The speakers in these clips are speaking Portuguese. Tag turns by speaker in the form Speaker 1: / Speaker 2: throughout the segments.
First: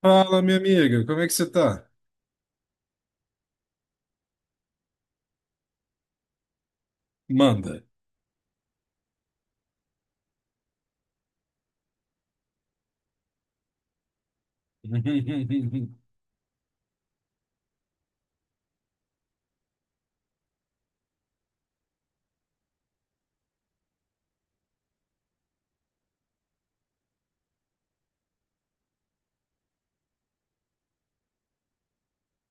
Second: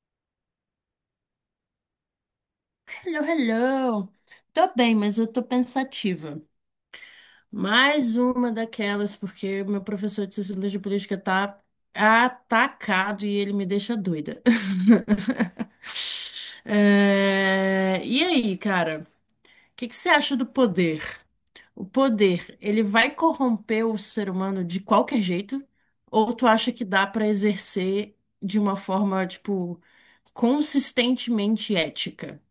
Speaker 1: Fala, minha amiga, como é que você tá?
Speaker 2: Hello, hello. Tô bem, mas eu tô pensativa.
Speaker 1: Manda.
Speaker 2: Mais uma daquelas, porque meu professor de Sociologia Política tá atacado e ele me deixa doida. É, e aí, cara, o que que você acha do poder? O poder, ele vai corromper o ser humano de qualquer jeito? Ou tu acha que dá pra exercer de uma forma, tipo, consistentemente ética?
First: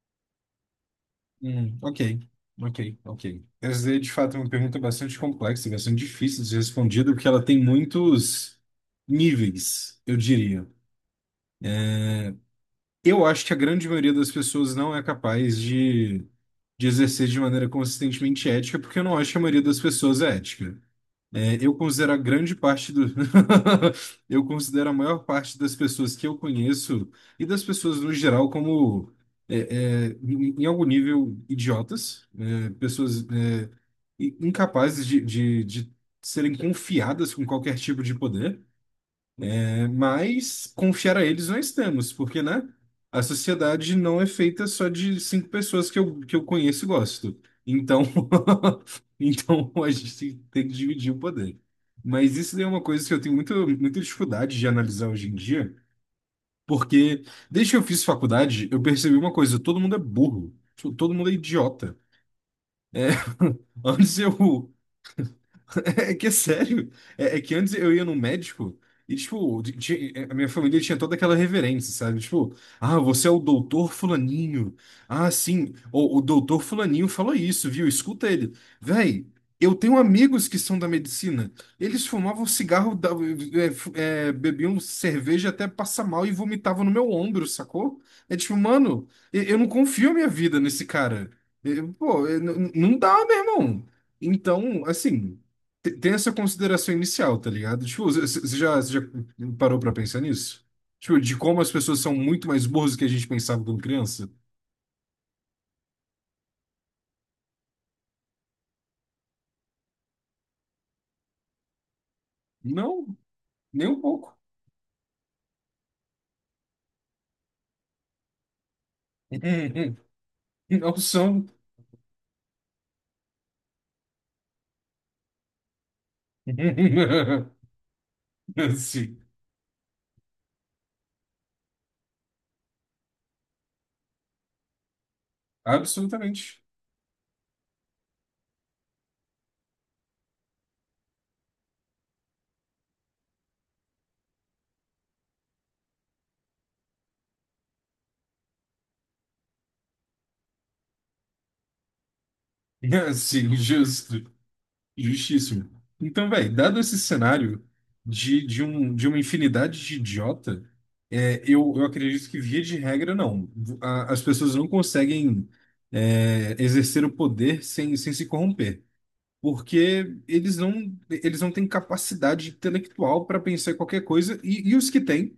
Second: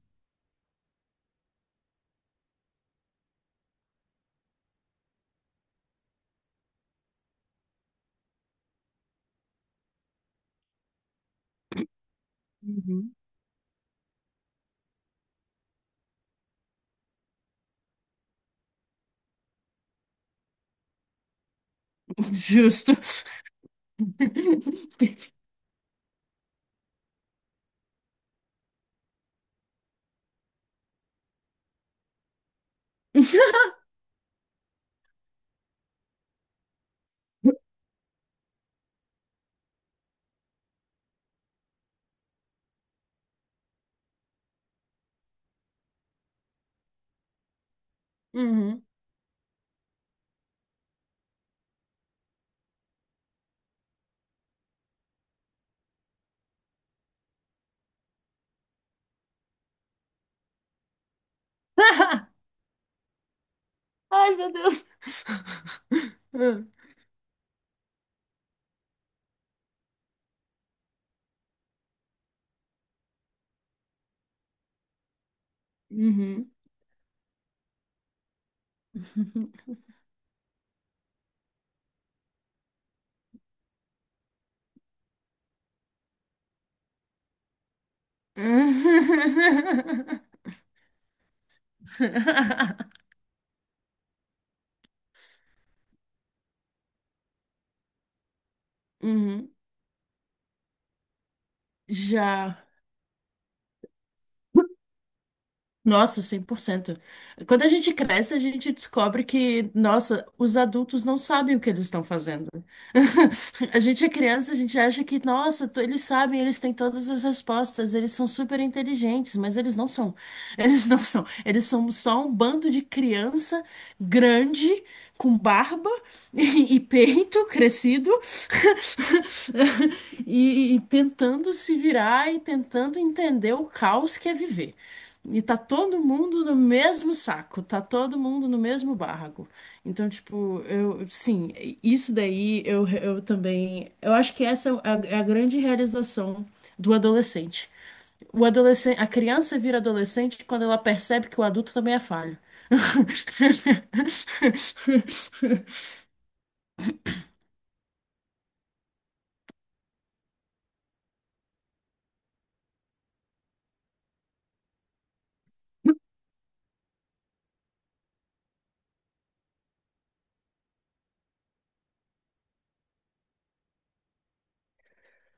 Speaker 1: Hum, ok, ok. Essa é de fato uma pergunta bastante complexa, e bastante difícil de ser respondida, porque ela tem muitos níveis, eu diria.
Speaker 2: Uhum.
Speaker 1: Eu acho que a grande maioria das pessoas não é capaz de exercer de maneira consistentemente ética, porque eu não acho que a maioria das pessoas é ética. Eu considero a grande parte
Speaker 2: Justo.
Speaker 1: do. Eu considero a maior parte das pessoas que eu conheço e das pessoas no geral como, em algum nível, idiotas, pessoas, incapazes de serem confiadas com qualquer tipo de poder. Mas confiar a eles não estamos, porque, né? A sociedade não é feita só de cinco pessoas que eu conheço e gosto. Então,
Speaker 2: Uhum.
Speaker 1: então a gente tem que dividir o poder. Mas isso daí é uma coisa que eu tenho muita dificuldade de analisar hoje em dia, porque desde que eu fiz faculdade, eu percebi uma coisa: todo mundo é burro, tipo, todo mundo é idiota. É, antes
Speaker 2: Ai, meu
Speaker 1: eu,
Speaker 2: Deus.
Speaker 1: é que é sério. É que antes eu ia no médico e, tipo, a minha família tinha toda aquela reverência, sabe? Tipo, ah, você é o doutor fulaninho. Ah, sim, o
Speaker 2: Uhum.
Speaker 1: doutor fulaninho falou isso, viu? Escuta ele. Véi, eu tenho amigos que são da medicina. Eles fumavam cigarro, bebiam cerveja até passar mal e vomitavam no meu ombro, sacou? É tipo, mano, eu não confio a minha vida nesse cara. Eu- pô, eu- n- n- Não dá, meu irmão. Então, assim tem essa consideração inicial, tá ligado? Tipo, você já
Speaker 2: Uhum.
Speaker 1: parou pra pensar nisso? Tipo, de como as pessoas são muito
Speaker 2: Já.
Speaker 1: mais burras do que a gente pensava quando criança?
Speaker 2: Nossa, 100%. Quando a gente cresce, a gente descobre que, nossa, os adultos não sabem o que eles estão fazendo.
Speaker 1: Não,
Speaker 2: A
Speaker 1: nem um
Speaker 2: gente é
Speaker 1: pouco.
Speaker 2: criança, a gente acha que, nossa, eles sabem, eles têm todas as respostas, eles são super inteligentes, mas eles não são. Eles
Speaker 1: Não
Speaker 2: não são.
Speaker 1: são.
Speaker 2: Eles são só um bando de criança grande, com barba e peito crescido,
Speaker 1: Sim,
Speaker 2: e tentando se virar e tentando entender o caos que é viver. E tá todo mundo no
Speaker 1: absolutamente.
Speaker 2: mesmo saco, tá todo mundo no mesmo barraco. Então, tipo, eu, sim, isso daí eu também. Eu acho que essa é a grande realização do adolescente. O adolescente, a criança vira adolescente quando ela percebe que o adulto também é falho.
Speaker 1: Sim, justo. Justíssimo. Então, velho, dado esse cenário de uma infinidade de idiota, eu acredito que, via de regra, não. A- as pessoas não conseguem, é, exercer o poder sem se corromper porque eles não têm capacidade intelectual para pensar em qualquer coisa e os que têm,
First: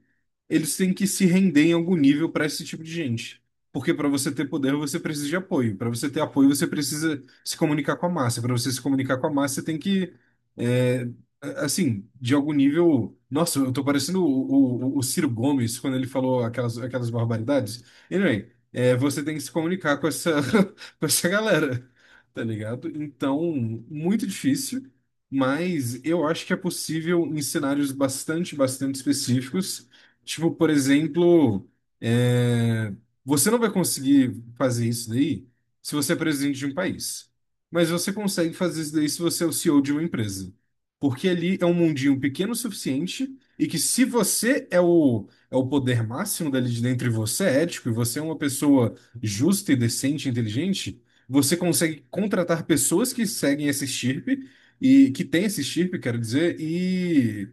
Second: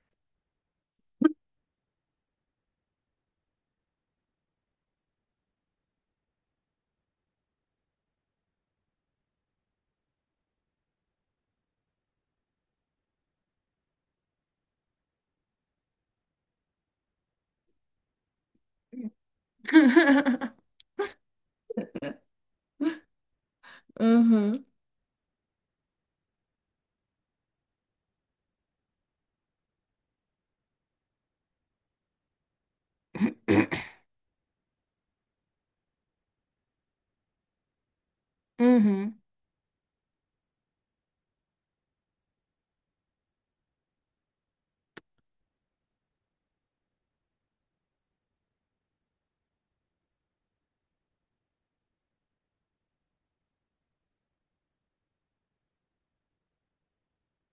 Speaker 1: eles têm que se render em algum nível para esse tipo de gente. Porque para você ter poder, você precisa de apoio. Para você ter apoio, você precisa se comunicar com a massa. Para você se comunicar com a massa, você tem que, é, assim, de algum nível. Nossa, eu tô parecendo o Ciro Gomes quando ele falou aquelas barbaridades. Anyway, é, você tem que se comunicar com essa, com essa galera, tá ligado? Então, muito
Speaker 2: Uhum.
Speaker 1: difícil, mas eu acho que é possível em cenários bastante específicos. Tipo, por exemplo, é, você não vai conseguir fazer isso daí se você é presidente de um país, mas você consegue fazer isso daí se
Speaker 2: Uhum,
Speaker 1: você é o CEO de uma empresa. Porque ali é um mundinho pequeno o suficiente e que se você é o poder máximo dali de dentro e você é ético e você é uma pessoa justa e decente, e inteligente, você consegue contratar pessoas que seguem esse estirpe e que tem esse estirpe, quero dizer,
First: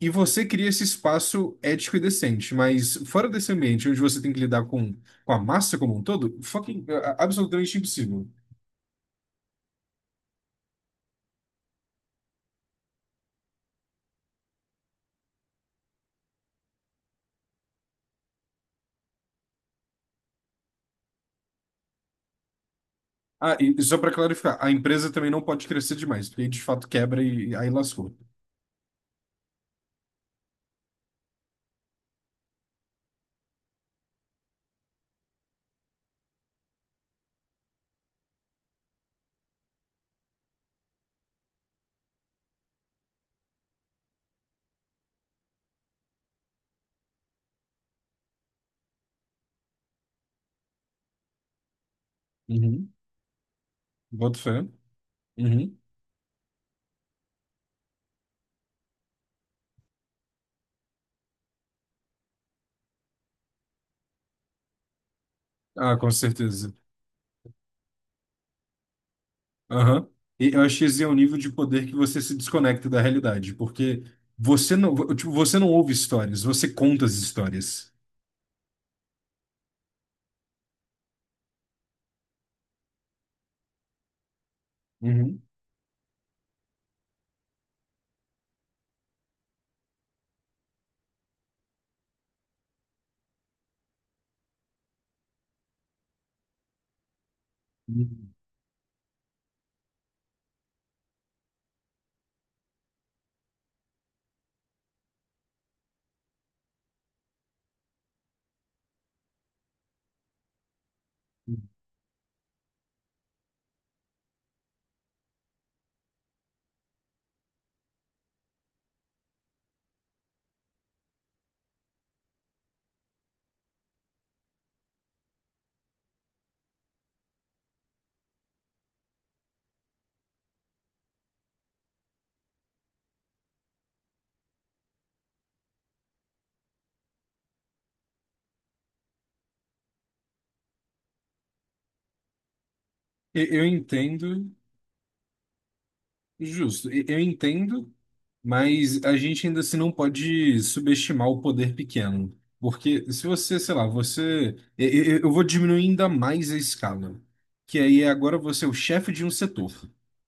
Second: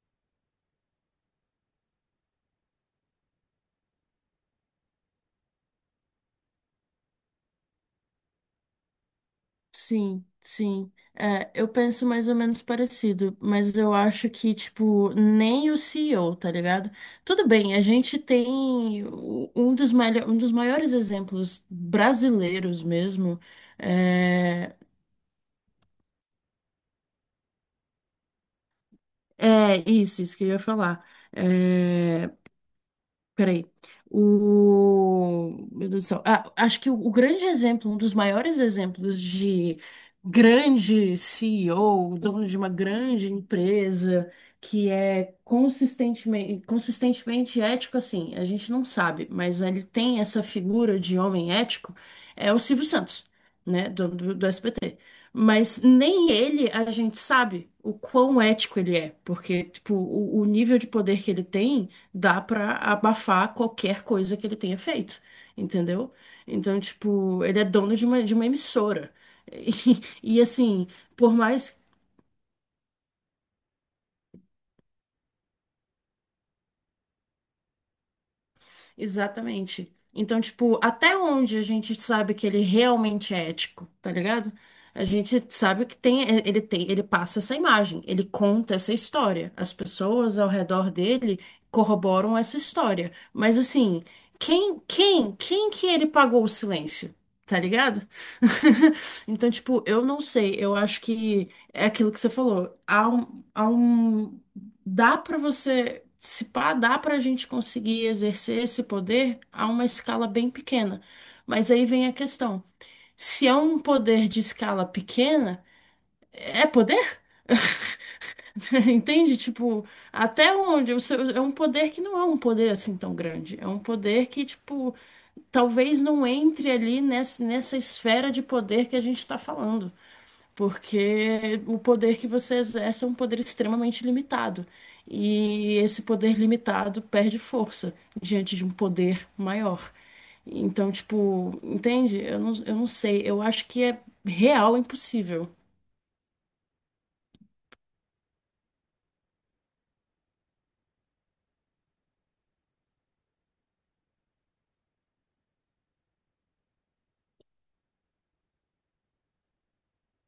Speaker 1: e você cria esse espaço ético e decente. Mas fora desse ambiente onde você tem que lidar com a massa como um todo, fucking, é, é absolutamente impossível.
Speaker 2: sim, sim. É, eu penso mais ou menos parecido, mas eu acho que, tipo, nem o CEO, tá ligado? Tudo bem, a gente tem um dos, um dos maiores exemplos brasileiros mesmo.
Speaker 1: Ah, e só para clarificar, a
Speaker 2: É,
Speaker 1: empresa também não pode crescer demais, porque aí de fato quebra e aí lascou.
Speaker 2: é isso, isso que eu ia falar. É, peraí. Meu Deus do céu. Ah, acho que o grande exemplo, um dos maiores exemplos de grande CEO, dono de uma grande empresa, que é consistentemente, consistentemente ético, assim, a gente não sabe, mas ele tem essa figura de homem ético, é o Silvio
Speaker 1: Uhum.
Speaker 2: Santos, né, do, do,
Speaker 1: Boto
Speaker 2: do
Speaker 1: fé.
Speaker 2: SBT.
Speaker 1: Uhum.
Speaker 2: Mas nem ele a gente sabe o quão ético ele é, porque, tipo, o nível de poder que ele tem dá pra abafar qualquer coisa que ele tenha feito,
Speaker 1: Ah, com
Speaker 2: entendeu?
Speaker 1: certeza.
Speaker 2: Então, tipo, ele é dono de uma emissora. E,
Speaker 1: Aham.
Speaker 2: e,
Speaker 1: E eu acho que
Speaker 2: assim,
Speaker 1: esse é o
Speaker 2: por
Speaker 1: nível de
Speaker 2: mais.
Speaker 1: poder que você se desconecta da realidade, porque você não, tipo, você não ouve histórias, você conta as histórias.
Speaker 2: Exatamente. Então, tipo, até onde a gente sabe que ele realmente é ético, tá ligado? A
Speaker 1: Uhum.
Speaker 2: gente sabe que tem, é, ele tem, ele passa essa imagem, ele conta essa história. As pessoas ao redor dele corroboram essa história. Mas assim, quem que ele pagou o silêncio? Tá ligado?
Speaker 1: Uhum.
Speaker 2: Então, tipo, eu não sei. Eu acho que é aquilo que você falou. Há um dá para você, se pá, dá para a gente conseguir exercer esse poder a uma escala bem pequena. Mas aí vem a questão: se é um poder de escala pequena, é poder? Entende? Tipo, até onde? É um poder que não é um poder assim tão grande. É um poder que, tipo, talvez não entre ali nessa esfera de poder que a gente está falando. Porque o poder que você exerce é um poder extremamente limitado. E esse poder limitado perde força diante de um poder maior. Então, tipo, entende? Eu não sei. Eu
Speaker 1: E- eu
Speaker 2: acho que é
Speaker 1: entendo,
Speaker 2: real impossível.
Speaker 1: justo, e- eu entendo, mas a gente ainda assim não pode subestimar o poder pequeno. Porque se você, sei lá, você. Eu vou diminuir ainda mais a escala. Que aí é agora você é o chefe de um setor.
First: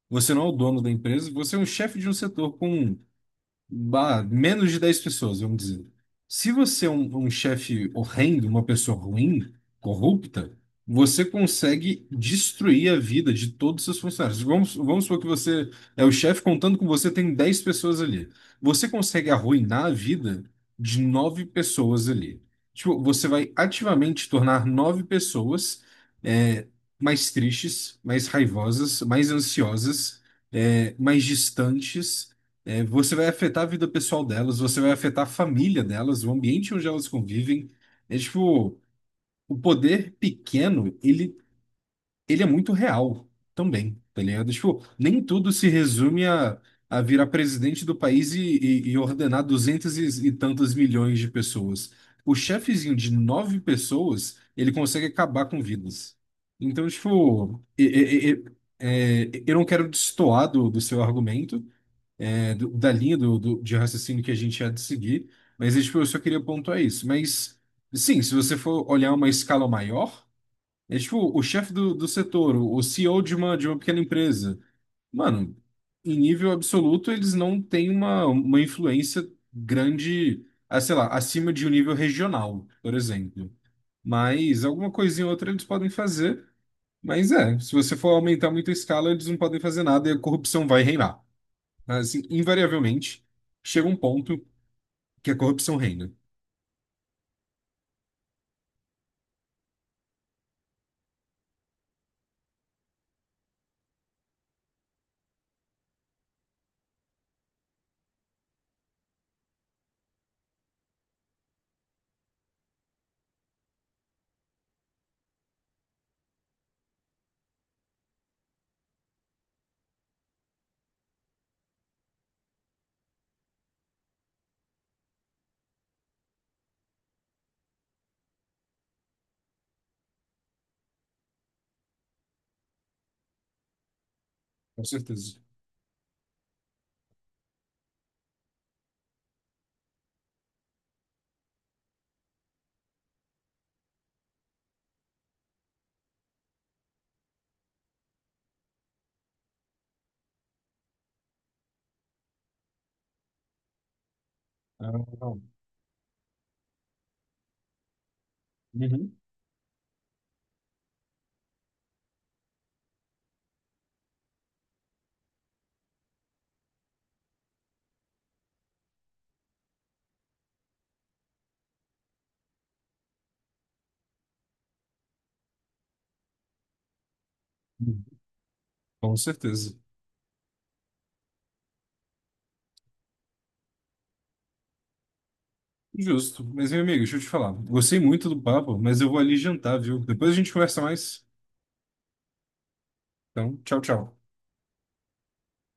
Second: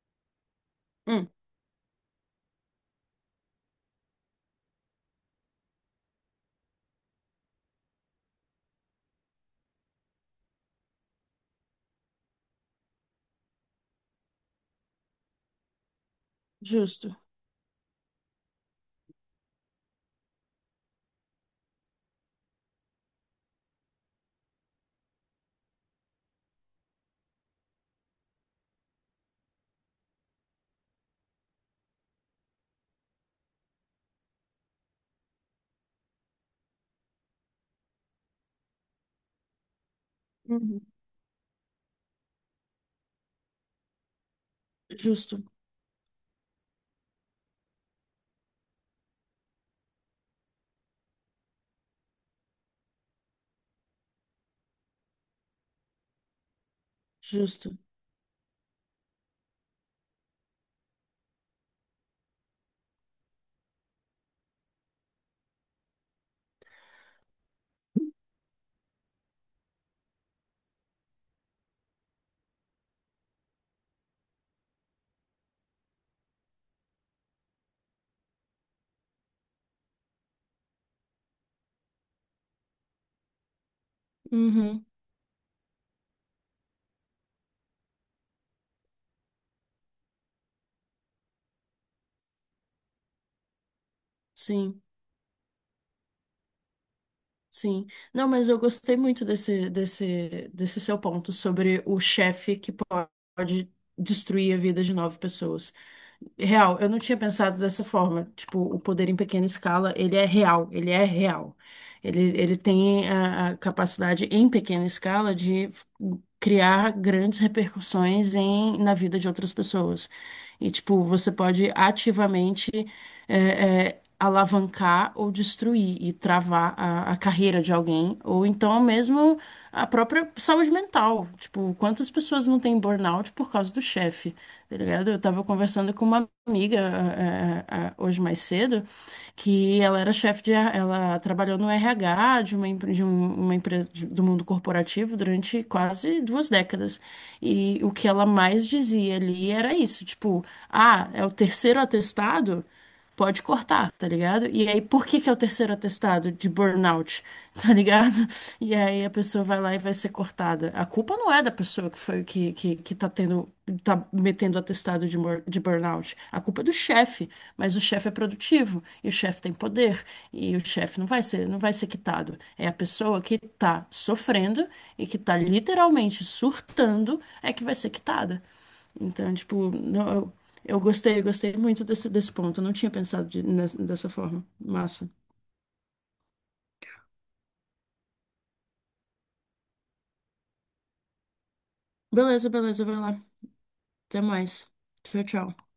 Speaker 1: Você não é o dono da empresa,
Speaker 2: Hum,
Speaker 1: você é o chefe de um setor com bah, menos de 10 pessoas, vamos dizer. Se você é um chefe horrendo, uma pessoa ruim, corrupta, você consegue destruir a vida de todos os seus funcionários. Vamos supor que você é o chefe, contando com você,
Speaker 2: justo.
Speaker 1: tem 10 pessoas ali. Você consegue arruinar a vida de nove pessoas ali. Tipo, você vai ativamente tornar nove pessoas é, mais tristes, mais raivosas, mais ansiosas, é, mais distantes é, você vai afetar a vida pessoal delas, você vai afetar a família delas, o ambiente onde elas convivem. É tipo, o poder
Speaker 2: Uhum.
Speaker 1: pequeno, ele é muito real também, tá ligado? Tipo, nem
Speaker 2: Justo,
Speaker 1: tudo se resume a virar presidente do país e, e ordenar duzentos e tantos milhões de pessoas. O chefezinho de nove pessoas, ele consegue acabar com vidas. Então, tipo,
Speaker 2: justo.
Speaker 1: é, eu não quero destoar do, do seu argumento, é, da linha do, de raciocínio que a gente há de seguir, mas é, tipo, eu só queria pontuar isso. Mas, sim, se você for olhar uma escala maior, é tipo o chefe do, do setor, o CEO de uma pequena empresa. Mano, em nível absoluto, eles não têm uma influência grande, ah, sei lá, acima de um nível regional, por exemplo. Mas
Speaker 2: Uhum.
Speaker 1: alguma coisinha ou outra eles podem fazer. Mas é, se você for aumentar muito a escala, eles não podem fazer nada e a corrupção vai reinar. Assim, invariavelmente, chega um ponto
Speaker 2: Sim,
Speaker 1: que a corrupção reina.
Speaker 2: sim. Não, mas eu gostei muito desse seu ponto sobre o chefe que pode destruir a vida de nove pessoas. Real, eu não tinha pensado dessa forma. Tipo, o poder em pequena escala, ele é real, ele é real. Ele tem a capacidade em pequena escala de criar grandes repercussões em, na vida de outras pessoas. E, tipo, você pode ativamente alavancar ou destruir e travar a carreira de alguém, ou então mesmo a própria saúde mental. Tipo, quantas pessoas não têm burnout por causa do chefe, tá
Speaker 1: Com
Speaker 2: ligado? Eu
Speaker 1: certeza.
Speaker 2: tava conversando com uma amiga hoje mais cedo, que ela era chefe de, R- ela trabalhou no RH de uma empresa do mundo corporativo durante quase duas décadas. E o que ela mais dizia ali era isso, tipo, ah, é o terceiro atestado? Pode cortar, tá ligado? E aí,
Speaker 1: Ah,
Speaker 2: por que que é o
Speaker 1: não.
Speaker 2: terceiro atestado de burnout, tá ligado? E aí a
Speaker 1: Uhum.
Speaker 2: pessoa vai lá e vai ser cortada. A culpa não é da pessoa que foi que tá tendo, tá metendo atestado de burnout. A culpa é do chefe, mas o chefe é produtivo e o chefe tem poder e o chefe não vai ser quitado. É a pessoa que tá sofrendo e que tá literalmente surtando é que vai ser
Speaker 1: Uhum.
Speaker 2: quitada.
Speaker 1: Com
Speaker 2: Então, tipo,
Speaker 1: certeza.
Speaker 2: não, eu gostei muito desse ponto. Eu não tinha pensado dessa forma. Massa.
Speaker 1: Justo. Mas, meu amigo, deixa eu te falar. Gostei muito do papo, mas eu vou ali jantar, viu? Depois a gente conversa mais.
Speaker 2: Beleza, beleza, vai lá.
Speaker 1: Então, tchau, tchau.
Speaker 2: Até mais. Tchau, tchau.